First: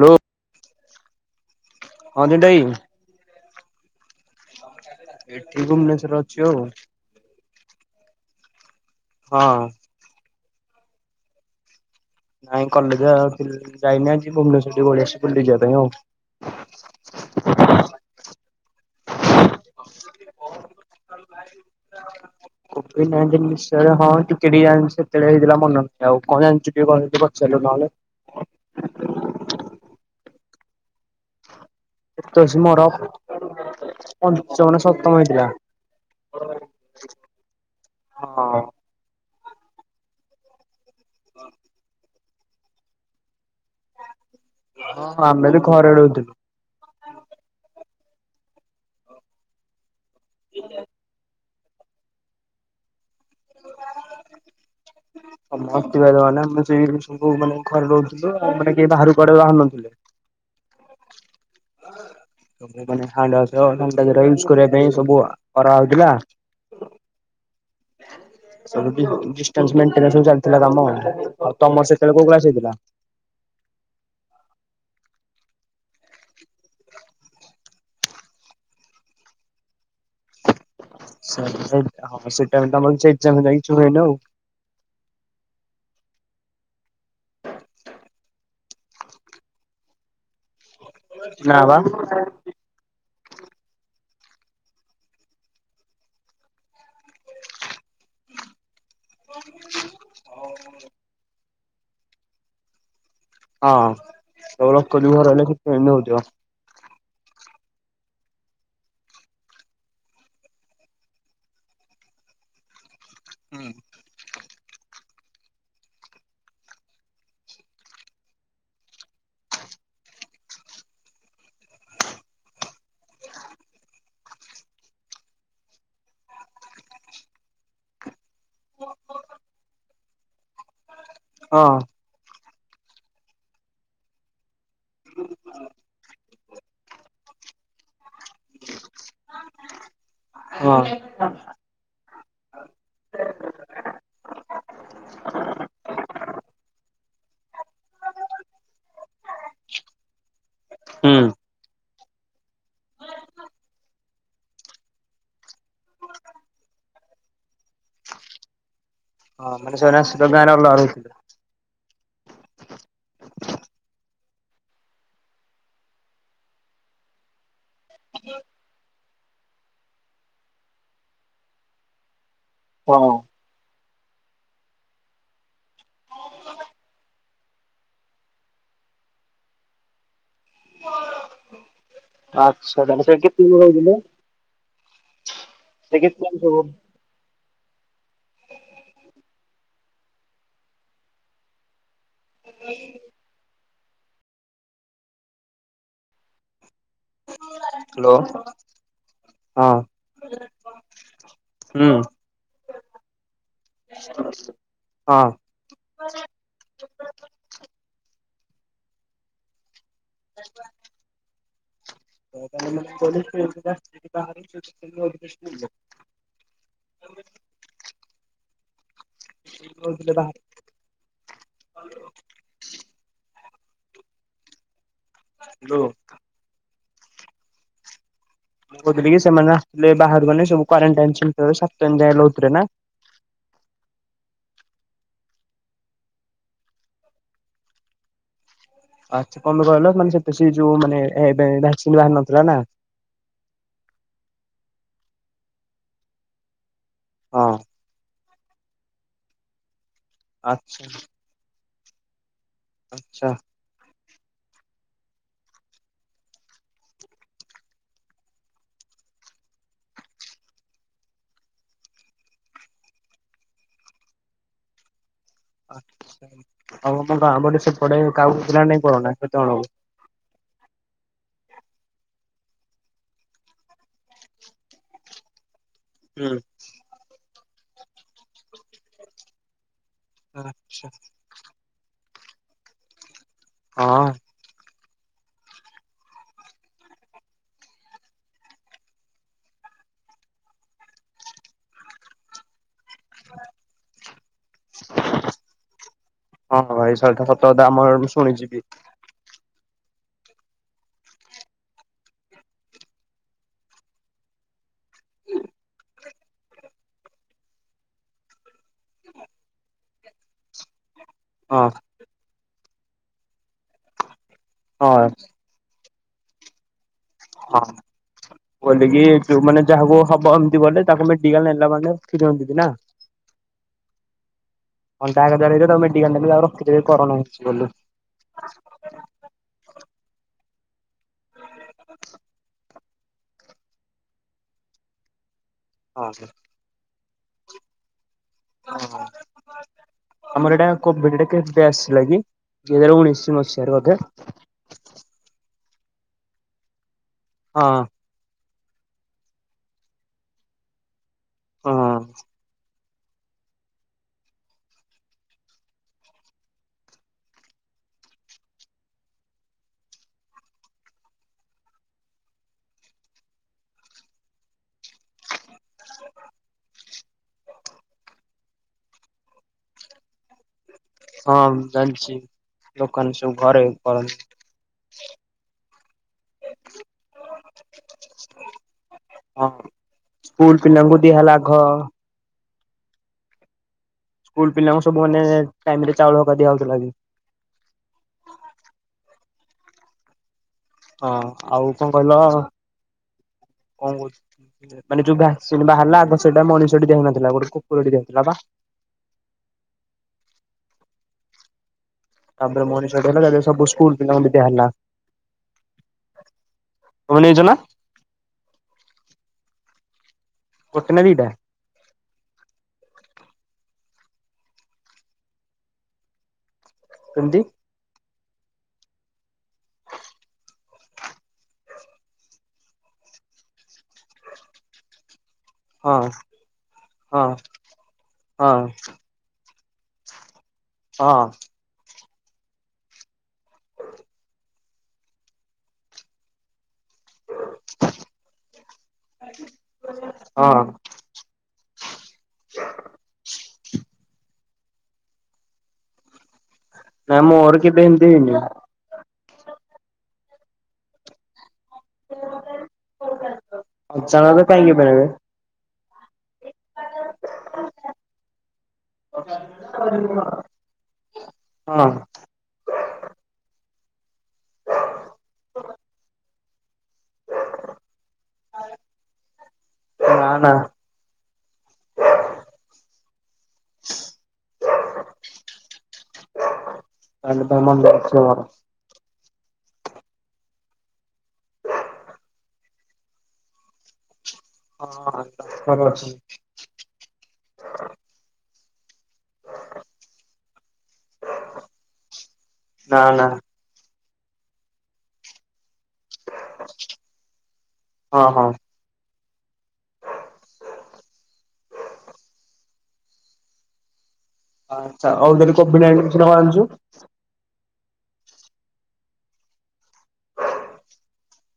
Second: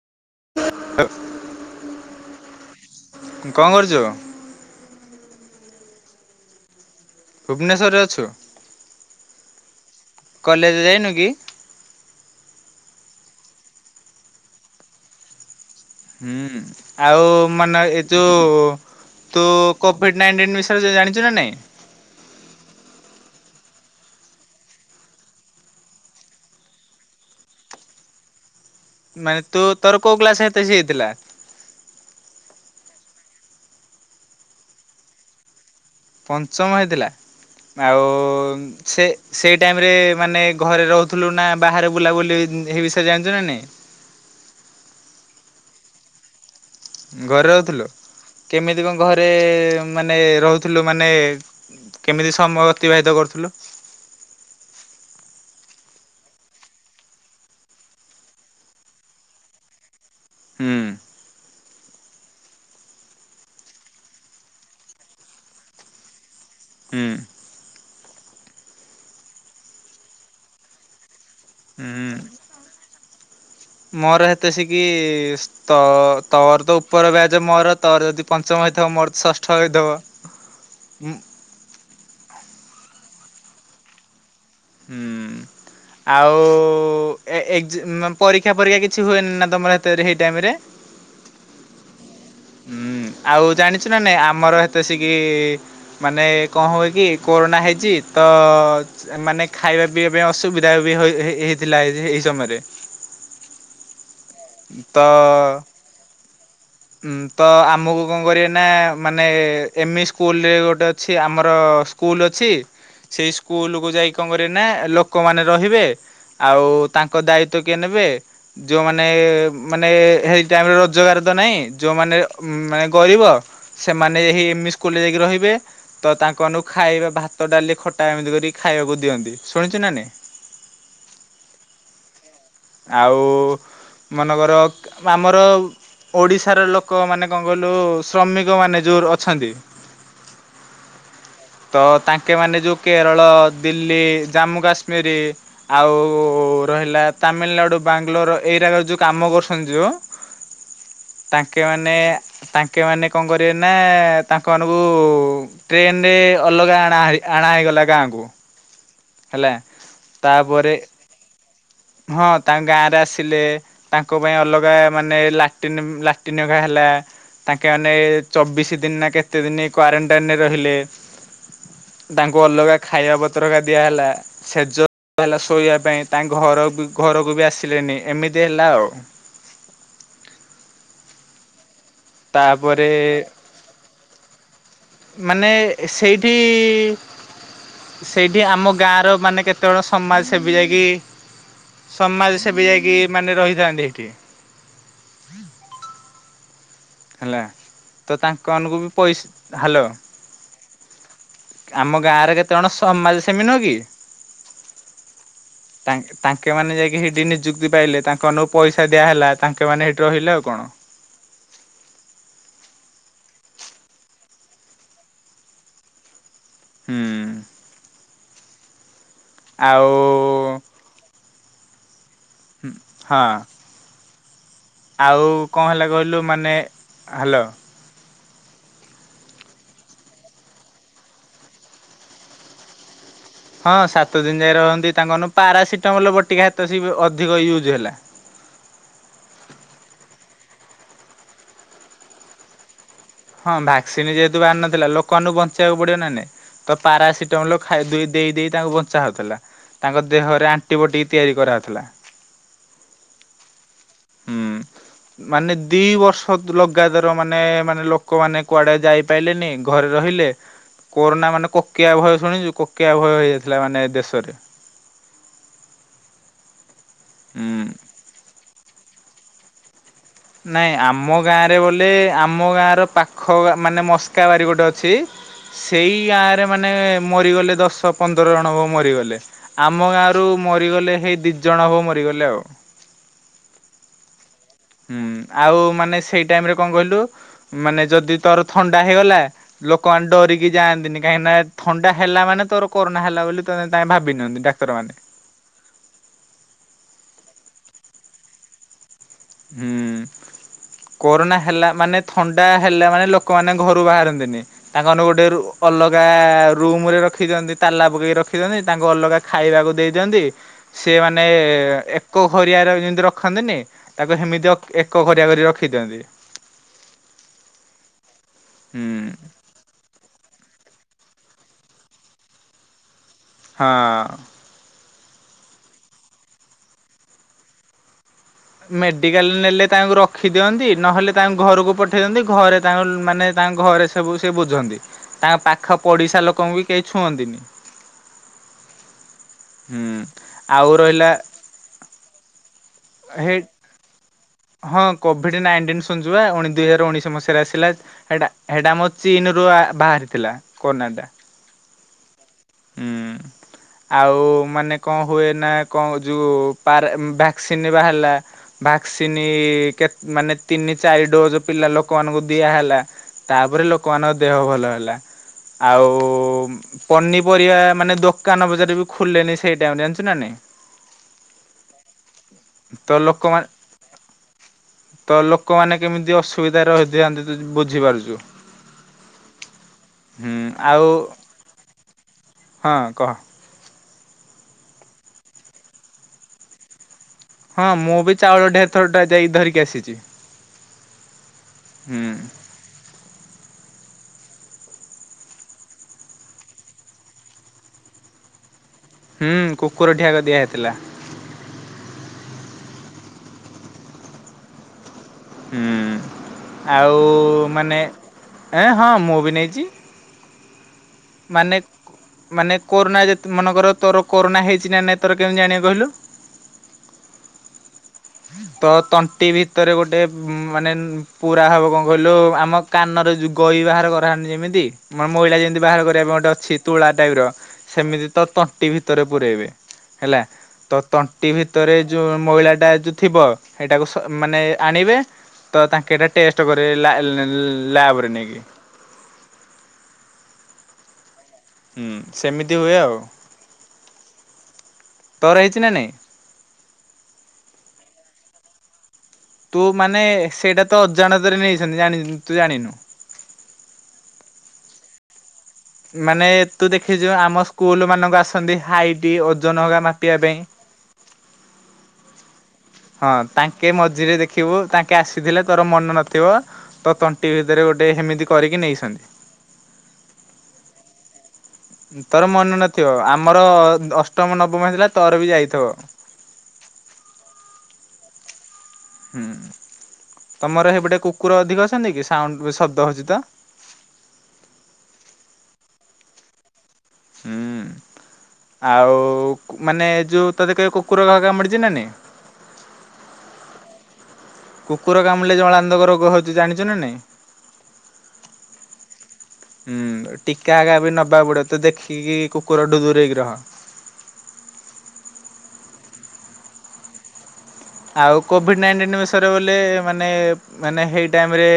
ଲୋ। ହ [inaudible] ହଁ ଦିଵ ଭାଇ। କଣ କରୁଛୁ? ଏଠି ଭୁବନେଶ୍ଵର ଅଛି ଆଉ। ଭୁବନେଶ୍ଵରରେ ଅଛୁ? ହଁ। କଲେଜ ଯାଇନୁ କି? ନାଇଁ କଲେଜ ଯାଇନଥିଲି ଯାଇନି ଆଜି ଭୁବନେଶ୍ୱର ପଳେଇ ଆସିଚି ବୁଲି ଯିବା ପାଇଁ ଆଉ। ହୁଁ ଆଉ ମାନେ ଏ ଯୋଉ ତୁ କୋଭିଡ ନାଇଣ୍ଟିନ ବିଷୟରେ ଜାଣିଛୁ ନା ନାଇଁ। ସେତେଳେ ହଁ ଟିକେ ଟିକେ ଜାଣି ସେତେଳେ ହେଇଥିଲା ମନ ନଥିଲା ଆଉ କଣ ଜାଣିଛୁ ଟିକେ ପଚାରିଲୁ ନହେଲେ। ହ [inaudible] ମାନେ ତୁ ତର କୋଉ କ୍ଲାସ ହେତେ ଏସିକି ହେଇଥିଲା। ଏତେଲସୀକି ମର ପଞ୍ଚମ ନା ସପ୍ତମ ହେଇଥିଲା ପଞ୍ଚମ ହେଇଥିଲା ଆଉ ହଁ। ସେ ସେଇ ଟାଇମରେ ମାନେ ଘରେ ରହୁଥିଲୁ ନା ବାହାରେ ବୁଲାବୁଲି ହୁଁ ହେଇ ବିଷୟରେ ଜାଣିଚ ନା ନାହିଁ। ହଁ ଆମେ ବି ଘରେ ରହୁଥିଲୁ। ଘରେ ରହୁଥିଲୁ କେମିତି କଣ ଘରେ ଏ ମାନେ ରହୁଥିଲୁ ମାନେ ଏ କେମିତି ସମୟ ଅତିବାହିତ କରୁଥୁଲୁ। [unintelligible] ବା ମାନେ ଆମେ ସେ ସବୁ ମାନେ ଘରେ ରହୁଥିଲୁ ମାନେ କେହି ବାହାରକୁ କୁଆଡେ ବାହାରୁ ନଥିଲେ। ହୁଁ। ସବୁ ମନେ ହାର୍ଡ କରିବା ୟୁଜ ପାଇଁ ସବୁ କରା ହଉଥିଲା। ହୁଁ। [unintelligible] ଡିଷ୍ଟାନ୍ସ ମେଣ୍ଟେନ ରେ ସବୁ ଚାଲିଥିଲା କାମ। ଆଉ ତମର ସେତେବେଳେ ହୁଁ କୋଉ କ୍ଲାସ ହେଇଥିଲା? ମୋର ହେତେ ସିକିି ଇସ୍ ତ ତୋର ତ ଉପର ବ୍ୟାଜ ମୋର ତୋର ଯଦି ପଞ୍ଚମ ହେଇଥିବ ମୋର ତ ଷଷ୍ଠ ହେଇଥିବ। ହୁଁ। [unintelligible] ହୁଁ ଉଁ। ଆଉ ଏ-ଏ-ଏକ୍ଜ ପରୀକ୍ଷା ପରୀକ୍ଷା କିଛି ହୁଏନି ନା ତମର ହେତ ହେଇ ଟାଇମରେ। ନା ବା। ହୁଁ। ଆଉ ଜାଣିଛୁ ନା ନାଇଁ ଆମର ହେତେ ସିକିି ମାନେ କଣ ହୁଏ କି କୋରୋନା ହେଇଚି। ତ ଅ ମାନେ ଖାଇବା ପିଇବା ପାଇଁ ଅସୁବିଧା ବି ହୋଇ ହେଇଥିଲା ଏଇ ସମୟରେ। ହଁ [unintelligible] ହୁଁ ତ ଆମକୁ କଣ କରିବେ ନା ମାନେ ଏମି ସ୍କୁଲରେ ଗୋଟେ ଅଛି ଆମର ସ୍କୁଲ ଅଛି ସେଇ ସ୍କୁଲ କୁ ଯାଇ କଣ କରିଏ ନା ଲୋକ ମାନେ ରହିବେ ଆଉ ତାଙ୍କ ଦାୟିତ୍ୱ କିଏ ନେବେ ଯୋଉମାନେ ନେ ମାନେ ହେଇ ଟାଇମ୍ ରେ ରୋଜଗାର ତ ନହିଁ ଯୋଉମାନେ ମନେ ଗରିବ ସେମ ମାନେ ହେଇ ଏମି ସ୍କୁଲରେ ଯାଇକି ରହିବେ ତ ତାଙ୍କମାନଙ୍କୁ ଖାଇବା ଭାତ ଡାଲି ଖଟା ଏମିତି କରି ଖାଇବାକୁ ଦିଅନ୍ତି ଶୁଣିଛୁ ନା ନାଇ। ହଁ। ଆଉ ମନେକର ଆମର ଓଡିଶା ସାର ଲୋକ ମାନେ କଣ କହିଲୁ ଶ୍ରମିକ ମାନେ ଜୋର ଅଛନ୍ତି। ହଁ। ତ ତାଙ୍କେ ମାନେ ଯୋଉ କେରଳ, ଦିଲ୍ଲୀ, ଜାମ୍ମୁ, କାଶ୍ମୀରି ଆଉ ରହିଲା ତାମିଲନାଡୁ, ବାଙ୍ଗଲୋର ଏଇରାକ ଯୋଉ କାମ କରୁସନ୍ତି ଯୋଉ ହୁଁ ତାଙ୍କେ ମାନେ ତାଙ୍କେ ମାନେ କଣ କରିବେ ନାଁ ତାଙ୍କ ମାନଙ୍କୁ ଟ୍ରେନ୍ ରେ ଅଲଗା ଆଣା ହଏ। ଆଣା ହେଇଗଲା ଗାଁକୁ। ହେଲା ହଁ ମାନେ ସେରା [unintelligible] ଅଲଗା ତାପରେ ରହୁଥୁଲେ। ହଁ ତାଙ୍କ ଗାଁରେ ଆସିଲେ ତାଙ୍କ ପାଇଁ ଅଲଗା ମାନେ ଲାଟିନ୍ ଲାଟିନ୍ ଅକା ହେଲା। ତାଙ୍କେ ମାନେ ଚବିଶି ଦିନ ନାଁ କେତେ ଦିନି କ୍ଵାରେଣ୍ଟାଇନ୍ ରେ ରହିଲେ। [inaudible] ତାଙ୍କୁ ଅଲଗା ହଁ ଖାଇବା ପତ୍ରକା ଦିଆ ହେଲା ସେଜ ହେଲା ଶୋଇବା ପାଇଁ ତାଙ୍କ ଘର ବି ଘରକୁ ବି ଆସିଲେନି ଏମିତି ହେଲା ଆଉ। [inaudible] ଆଚ୍ଛା ତାପରେ ତାହାଲେ ସେ କେତେ ଦି ରହିଥିଲେ? ମାନେ ଏ ସେଇଠି ସେଇଠି ଆମ ଗାଁର ମାନେ କେତେ ଜଣ ସମାଜସେବୀ ଯାଇକି ସମାଜ ସେବି ଯାଇକି ମାନେ ରହିଥାନ୍ତି ହେଠି। ହେଲା ହ୍ୟାଲୋ ତ ହଁ ତାଙ୍କ ଆନଙ୍କୁ ବି ପଇସ୍ ହାଲୋ। ହୁଁ ଆମ ଗାଁରେ କେତେ ଅଣ ସମାଜ ସେମି ନୁହଁ କି? ହଁ। ତାଙ୍କେ ତାଙ୍କେ ମାନେ ଯାଇକି ହେଠି ନିଯୁକ୍ତି ପାଇଲେ ତାଙ୍କ ନୋ ପଇସା ଦିଆ ହେଲା ତାଙ୍କେ ମାନେ ରହିଲେ ଆଉ ତ କଣ। ତାଙ୍କେମାନେ [unintelligible] [unintelligible] ସ୍କୁଲରେ। ହୁଁ। ଆଉ କୋହୁଥୁଲେ ବାହା ହୁଁ ହଁ। ଆଉ କଁ ହ୍ୟାଲୋ। ହେଲା କହିଲୁ ମାନେ ହାଲୋ। ମୁଁ କୋହୁଥୁଲି କି ସେମାନେ ଆସୁଥୁଲେ ବାହାରୁ ମାନେ ସବୁ କ୍ୱାରେଣ୍ଟାଇନ୍ ସେଣ୍ଟର୍ ରେ ସାତ ଦିନ ଯାଏଁ ରହୁଥୁଲେ ନାଁ? ହଁ ସାତ ଦିନ ଯାଏଁ ରହନ୍ତି ତାଙ୍କଆନୁ ପାରାସିଟାମଲ୍ ବଟିକା ହେତ ସିଏ ବି ଅଧିକ ୟୁଜ୍ ହେଲା। ଆଚ୍ଛା କମାଇଁ କହିଲ ମାନେ ସେତ ସିଏ ଯୋଉ ମାନେ ଏଡ଼୍ ଭାକ୍ସିନ୍ ବାହାର ନଥିଲା ନାଁ। ହଁ ଭ୍ୟାକ୍ସିନ୍ ଯେହେତୁ ବାହାରିନଥିଲା ଲୋକମାନଙ୍କୁ ବଞ୍ଚେଇବାକୁ ପଡ଼ିବ ନାଁ ନାଇଁ? ତ ହଁ। ପାରାସିଟମଲ୍ ଖା ଦେଇ ଦେଇ ତାଙ୍କୁ ବଞ୍ଚା ହଉଥୁଲା। ତାଙ୍କ ଦେହରେ ଆଚ୍ଛା ଆଣ୍ଟିବଟିକ୍ ତିଆରି କରାହଉଥୁଲା। ଆଚ୍ଛା। ହୁଁ। ମାନେ ଦି ବର୍ଷ ଲଗାତାର ମାନେ ମାନେ ଲୋକମାନେ କୁଆଡ଼େ ଯାଇପାଇଲେନେଇ ଘରେ ର ଅହିଲେ କୋରୋନା ମାନେ କୋକିଆ ଭୟ ଶୁଣିଚୁ କୋକିଆ ଭୟ ହେଇଯାଇଥିଲା ମାନେ ଏ ଦେଶରେ। [unintelligible] ଆଉ ଆମଠିସି ପଡ଼େ କାହାକୁ ହେଇଥିଲା ନାଇଁ କରୋନା ସେତଅଳୁକୁ? ନାଇଁ ଆମ ଗାଁରେ ବୋଲେ ଆମ ଗାଁର ପାଖ ମାନେ ମସ୍କା ବାରି ଗୋଟେ ଅଛି। ସେଇ ହୁଁ ଗାଁରେ ମାନେ ମରିଗଲେ ଦଶ ପନ୍ଦର ଜଣ ବ ମରିଗଲେ ଆ ଆମ ଗାଁରୁ ଆଚ୍ଛା ମରିଗଲେ ହେଇ ଦିଜଣ ବ ମରିଗଲେ ଆଉ। ହଁ। ହୁଁ ଆଉ ମାନେ ସେଇ ଟାଇମ୍ ରେ କଁ କହିଲୁ ମାନେ ଯଦି ତର ଥଣ୍ଡା ହେଇଗଲା ଲୋକମାନେ ଡରିକି ଯାଆନ୍ତିନି କାହିଁକି ନା ଥଣ୍ଡା ହେଲା ମାନେ ତର କରୋନା ହେଲା ବୋଲି ତତେ ତାଙ୍କେ ଭାବିି ନିଅନ୍ତି ଡାକ୍ତରମାନେ। ହଁ ଭାଇ ସ ଏଟା ସତ କଥା ଆମ ମୁଁ ଶୁଣିଚି ବି। ହୁଁ। କୋରୋନା ହେଲା ମାନେ ଥଣ୍ଡା ହେଲା ମାନେ ଲୋକମାନେ ଘରୁ ବାହାରନ୍ତିନି ତାଙ୍କାନୁ ଗୋଟେ ରୋ ଅଲଗା ରୁମ୍ ରେ ରଖି ଦିଅନ୍ତି ତାଲା ପକେଇକି ରଖି ଦିଅନ୍ତି ତାଙ୍କୁ ଅଲଗା ଖାଇବାକୁ ଦେଇ ଦିଅନ୍ତି। ସିଏ ମାନେ ହଁ ଏକ ଘରିଆରେ ଯେମିତି ରଖନ୍ତିନି ଇଏ ହେମିତି ଅ ଏକ ହଁ ଘରିଆ କରି ରଖି ଦିଅନ୍ତି। ହଁ ହୁଁ କୋଇଲିକି ଯୋଉ ମାନେ ଯାହାକୁ ହବ ଗଲେ ତାକୁ ନେଇ ଡି ଏଲ ନେଲା ମାନେ ଠକି ଦିଅନ୍ତି ନା? ହଁ। ଅଣ୍ଟା [unintelligible] ଆଉ ରଖିଦେବେ କରନା ହେଇଚି ବୋଲି। ମେଡିକାଲ ନେଲେ ତାଙ୍କୁ ରଖି ଦିଅନ୍ତି, ନହେଲେ ତାଙ୍କୁ ଘରକୁ ପଠେଇ ଦିଅନ୍ତି ଘରେ ତାଙ୍କ ମାନେ ତାଙ୍କ ଘରେ ସବୁ ସେ ବୁଝନ୍ତି, ତାଙ୍କ ପାଖ ହଁ ପଡିଶା ଲୋକଙ୍କୁ ବି କେହି ଛୁଅନ୍ତିିନି। ଓ ହୋ, ଆମର ଏଇଟା ଆଉ ରହିଲା କୋବିଡ ଟା କେସ ଟା ଆସିଥିଲା କି? ଗେର ହେ ଉଣେଇଶି ମସିହାର ବୋଧେ। ହଁ କୋଭିଡ଼୍ ନାଇଣ୍ଟିନ୍ ଶୁଞ୍ଚି ବା ଦୁଇ ହଜାର ଉଣେଇଶ ମସିହାରେ ଆସିଲା ହଁ ସେଇଟା ସେଇଟା ମୋ ଚୀନ ରୁ ଆ ବାହାରିଥିଲା କୋନାଡା। ହଁ। ହୁଁ। ଆଉ ମାନେ କଣ ହୁଏ ନା କଣ ଯୋଉ ପାର ଭକ୍ସିନ ବାହାରିଲା। ତିନି କେ ମାନେ ତିନି ଚାରି ଡୋଜ ପିଲା ଲୋକମାନଙ୍କୁ ଦିଆହେଲା ତାପରେ ଲୋକମା ଙ୍କ ଦେହ ଭଲ ହେଲା। ଆଉ ପନିପରିବା ମାନେ ଦୋକାନ ବଜାର ବି ଖୋଲେନି ସେଇ ଟାଇମ ଜାଣିଚୁ ନା ନାଇ। ହଁ ଜାଣିଚି ତ ଦୋକାନ ସବୁ ଲୋକମାନେ ଘରେ କରନ୍ତି। ତ ଲୋକମାନେ କେମିତି ଅସୁବିଧାରେ ରହିଥାନ୍ତି ତୁ ବୁଝିପାରୁଚୁ। ହଁ ସ୍କୁୁଲ ପିଲାଙ୍କୁ ଦିଆହେଲା ଘ ହଁ କହ। ସ୍କୁଲ ପିଲାଙ୍କୁ ସବୁ ମାନେ ଟାଇମ ରେ ଚାଉଳ ହକା ଦିଆ ହଉଥିଲା କି? ହଁ ମୁଁ ବି ଚାଉଳ ଢେରଥରଟା ଯାଇ ଧରିକି ଆସିଚି। ହଁ ଆଉ କଣ କହିଲ? କଣ କହୁ ମାନେ ଯୋଉ ଭାକ୍ସିନ୍ ବାହାରିଲା ଆଗ ସେଇଟା ମଣିଷଟି ଦିଆ ହଉ ନଥିଲା ଗୋଟେ କୁକୁରଟି ଦିଆ ହଉଥିଲା ବା। ହୁଁ କୁକୁର ଢିଆକି ଆଗ ଦିଆ ହେଇଥିଲା। ତାପରେ ମଣିଷ ତାପରେ ସବୁ ସ୍କୁଲ ପିଲାଙ୍କୁ ବି ଦିଆ ହେଲା। ହୁଁ ଆଉ ତମେ ନେଇଛ ନା ମାନେ ଏ ହଁ ମୁଁ ବି ନେଇଚି। ଗୋଟେ ନା ଦିଇଟା? ମାନେ କୋରୋନା ଯେ ମନେକର ତୋର କୋରୋନା ହେଇଚି ନା ନାଇଁ ତୋର କେମିତି ଜାଣିବା କହିଲୁ? କେମତି? ତ ତଣ୍ଟି ଭିତରେ ଗୋଟେ ମାନେ ପୁରା ହବ କଣ କହିଲୁ ଆମ କାନ ଯୁ ଗାଇ ବାହାର କରା ହୁଏ ଯେମିତି ମାନେ ମଇଳା ଯେମତି ବାହାର ହଁ କରିବା ପାଇଁ ଗୋଟେ ଅଛି ତୁଳା ଟାଇପ ର ହଁ ସେମିତି ତ ତଣ୍ଟି ହଁ ଭିତରେ ପୂୁରେଇବେ। ହେଲା ତ ହଁ ତଣ୍ଟି ଭିତରେ ଯୋଉ ମଇଳା ଟା ଯୋଉ ଥିବ ସେଇଟାକୁ ମାନେ ଆଣିବେ ତ ତାଙ୍କେ ଏଇଟା ଟେଷ୍ଟ କରେଇବେ। ଲ ଲାଇ ଲାବରେ ନେଇକି। ହଁ ହୁଁ ସେମିତି ହୁଏ ଆଉ। ତର ହେଇଚି ନା ନାଇଁ? ମ ମୋର କେବେ ହେମିତି ହେଇନି। ତୁ ମାନେ ସେଇଟା ତ ଅଜାଣତରେ ନେଇଛନ୍ତି ନା ତୁ ଜାଣିନୁ। ଅ ଚାନକ କାଇଁକି ନେବେ? ମାନେ ଏ ତୁ ଦେଖିଚୁ ଆମ ସ୍କୁଲ ମାନଙ୍କ ଆସନ୍ତି ହାଇଟି ଓଜନ ହଗ ମାପିବା ପାଇଁ। ହଁ। ହଁ ତାଙ୍କେ ମଝିରେ ଦେଖିବୁ ତାଙ୍କେ ଆସିଥିଲେ ତୋର ମନ ନଥିବ। ତ ତଣ୍ଟି ଭିତରେ ଗୋଟେ ସେମିତି କରିକି ନେଇଛନ୍ତି। ନା ନା ତୋର ମନେ ନଥିବ ଆମର ଅଷ୍ଟମ ନବମ ହେଇଥିଲା ତୋର ବି ଯାଇଥିବ। ତାହେଲେ ମୋର ମନେ ନଥିବ ମୋର। ହୁଁ। ତମର ସେପଟେ କୁକୁର ଅଧିକ ଅଛନ୍ତି କି ସାଉଣ୍ଡ ଶବ୍ଦ ହଉଚି ତ। ହଁ [unintelligible] ଅଛି ହୁଁ। ଆଉ ମାନେ ଯୋଉ ତୋତେ କେବେ କୁକୁର କା କାମୁଡିଚି ନା ନାଇ? ନା ନା କୁକୁର କାମୁଡ଼ିଲେ ଜଳାନ୍ତକ ରୋଗ ହଉଚି ଜାଣିଚୁ ନା ନାଇଁ? ହଁ ହଁ। ହୁଁ, ଟୀକା ହେକା ବି ନବାକୁ ପଡିବ ତ ଦେଖିକି କୁକୁର ଡୁ ଦୂରେଇକି ରହ। ଆଚ୍ଛା ଆଉ ଯଦି କୋବି ଫୋଭି ଆଣିଲୁନି କିସି ନହ ଆଣିଚୁ। ଆଉ କୋବି [unintelligible] ବୋଲେ ମାନେ ମାନେ ହେଇ ଟାଇମ୍ ରେ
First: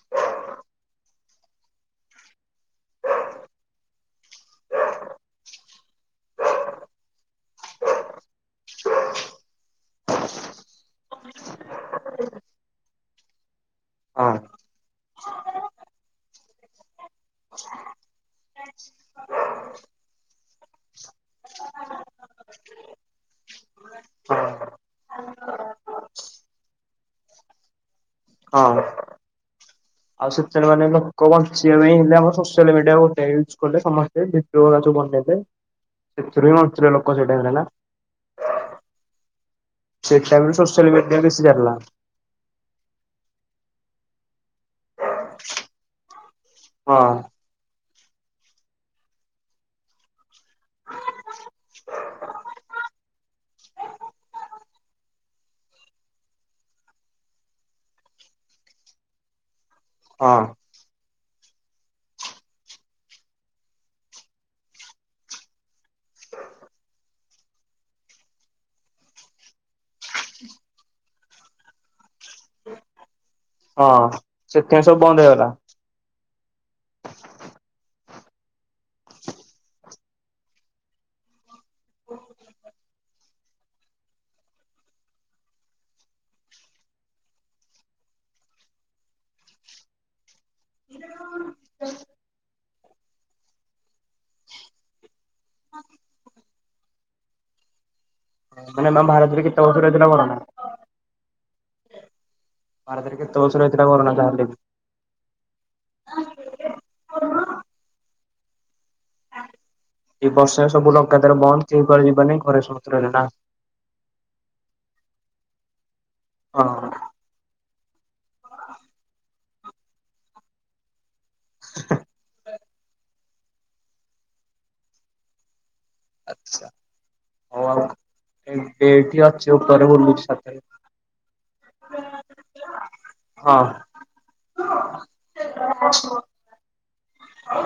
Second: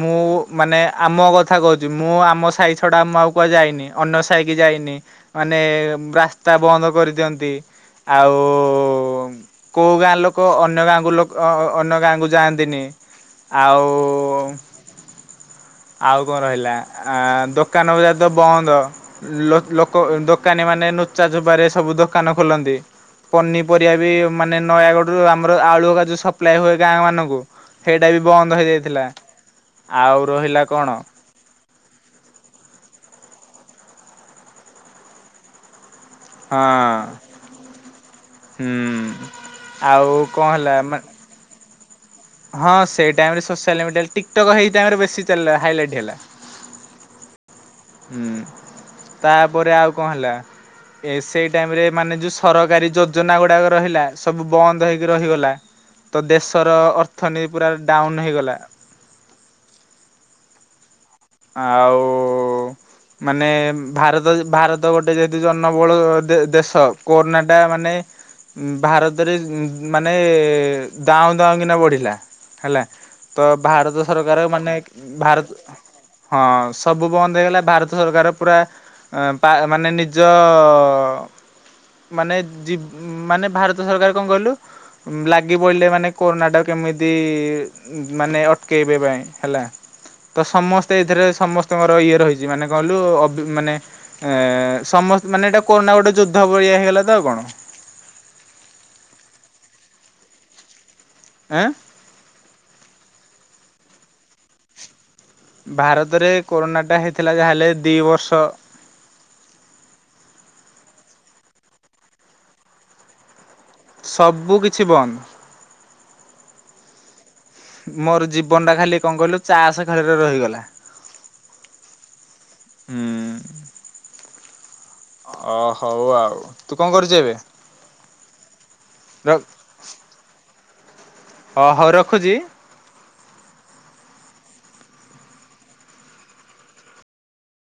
ମୁଁ ମାନେ ଆମ କଥା କହୁଚି ମୁଁ ଆମ ସାଇ ଛଡ଼ା ମୁଁ ଆଉ କୁଆ ଯାଇନି। ଅନ ସାଇକି ଯାଇନି ମାନେ ରାସ୍ତା ବନ୍ଦ କରିଦିଅନ୍ତି। ଆଉ କୋଉ ଗାଁ ଲୋକ ଅନ୍ୟ ଗାଁକୁ ଲୋକ ଅ, ଅନ୍ୟ ଗାଁକୁ ଯାଆନ୍ତିନି। ଆଉ ହଁ ଆଉ କଣ ରହିଲା। ଆ, ଦୋକାନ ବଜାର ତ ବନ୍ଦ ଲୋ-ଲୋକ ଅଁ, ଦୋକାନୀ ମା ମାନେ ନୁଚା ଛୁବାରେ ସବୁ ଦୋକାନ ଖୋଲନ୍ତି। ପନିପରିବା ବି ହଁ। ମାନେ ନୟାଗଡରୁ ଆମର ଆଳୁ ଏକା ଯୋଉ ସପ୍ଲାାଏ ହୁଏ ଗାଁ ମାନଙ୍କୁ? ସେଇଟା ବି ବନ୍ଦ ହଁ ହେଇଯାଇଥିଲା। ଆଉ ରହିଲା ମାନେ କଣ ଲୋକ ବଞ୍ଚି ଞ୍ଚିବା ପାଇଁ ହେଲେ ଆମ ସୋସିଆଲ ମିଡିଆ ଗୋଟେ ୟୁଜ୍ କଲେ ସମସ୍ତେ ଭିଡିଓ ଗୁଡା ସବୁ ବନେଇଲେ। ସେଥିରୁ ବି ହଁ ବଞ୍ଚିଲେ ଲୋକ ସେଇ ଟାଇମ୍ ରେ ନା। ହୁଁ। ଆଉ ସେ କଣ ଟାଇମ୍ ହେଲା ସୋସିଆଲ ମା ମିଡିଆ ବେଶି ଚାଲିଲା। ହଁ ସେଇ ଟାଇମ୍ ରେ ସୋସିଆଲ ମିଡିଆ ଟିକଟକ୍ ହେଇ ଟାଇମ୍ ରେ ବେଶି ଚାଲିଲା ହାଇଲାଇଟ୍ ହେଲା। ହଁ। ହୁଁ, ତାପରେ ଆଉ କଣ ହେଲା? ଏ ସେଇ ଟାଇମ୍ ରେ ମାନେ ଯୋଉ ସରକାରୀ ଯୋଜନା ଗୁଡାକ ରହିଲା ସବୁ ବନ୍ଦ ହେଇକି ରହିଗଲା। ତ ଦେଶର ଅର୍ଥନୀତି ପୁରା ଡାଉନ୍ ହୋଇଗଲା। ହଁ। ଆଉ ମାନେ ଭାରତ ଭାରତ ଗୋଟେ ଯେହେତୁ ଜନବହୁଳ ଦେ-ଦେଶ କୋରୋନା ଟା ମାନେ ନେ ଉଁ, ଭାରତରେ ମାନେ ଉଁ, ଦାଉଁ ଦାଉଁ କିନା ବଢିଲା ହେଲା। ତ ଭାରତ ହଁ। ସରକାର ଏ ମାନେ ସେଥିପାଇଁ ସବୁ ବନ୍ଦ ହେଇଗଲା ଭାରତ ହଁ ସବୁ ବନ୍ଦ ହେଇଗଲା। ଭାରତ ସରକାର ପୁରା ଅଁ, ପା- ମାନେ ନିଜ ମାନେ ଜିବ ମାନେ ଭାରତ ସରକାର କଣ କହିଲୁ ଉଁ, ଲାଗି ପଇଲେ ମାନେ କୋରୋନା ଟା କେ କେମିତି ଉଁ, ମାନେ ଅଟକେଇ ବେ ପାଇଁ ହେଲା। ତ ସମସ ସେଇଥିରେ ସମସ୍ତଙ୍କର ଇଏ ରହିଚି ମାନେ କହିଲୁ ଅବି ମାନେ ଏଁ, ସମସ୍ତେ ମାନେ ଏଟା କୋର ଗୋଟେ ଯୁଦ୍ଧ ବଳିଆ ହେଇଗଲା ତ ଆଉ କଣ। ମାନେ ମା ଭହାରତରେ କେତ ବର୍ଷ [unintelligible] ଏଁ? ଭାରତରେ କେତେ ବର୍ଷ ରହିଥିଲା କୋରନା ଯାଆନ୍ତା କି। ଭାରତରେ କୋରୋନା ଟା ହେଇଥିଲା ଯାହା ହେଲେ ଦି ବର୍ଷ। ଏ ବର୍ଷା ସବୁ ଲଗାତାର ବନ୍ଦ କିଏ କୁଆଡେ ଯିବାନି ଘରେ [unintelligible] ସବୁ କିଛି ବନ୍ଦ। ହଁ। ମୋର ଜୀବନ ଟା ଖାଲି କଣ କହିଲୁ ଚାଷ ଖେଳରେ ରହିଗଲା। ହଁ। ହୁଁ। ଅଃ। ଆଚ୍ଛା ହଉ ଆଉ ଏଇଟିି ଅଛି ଉପରେ ବଲୁଛି ଛାତରେ [inaudible] ଓ ହଉ ରଖୁଚି। ହଁ।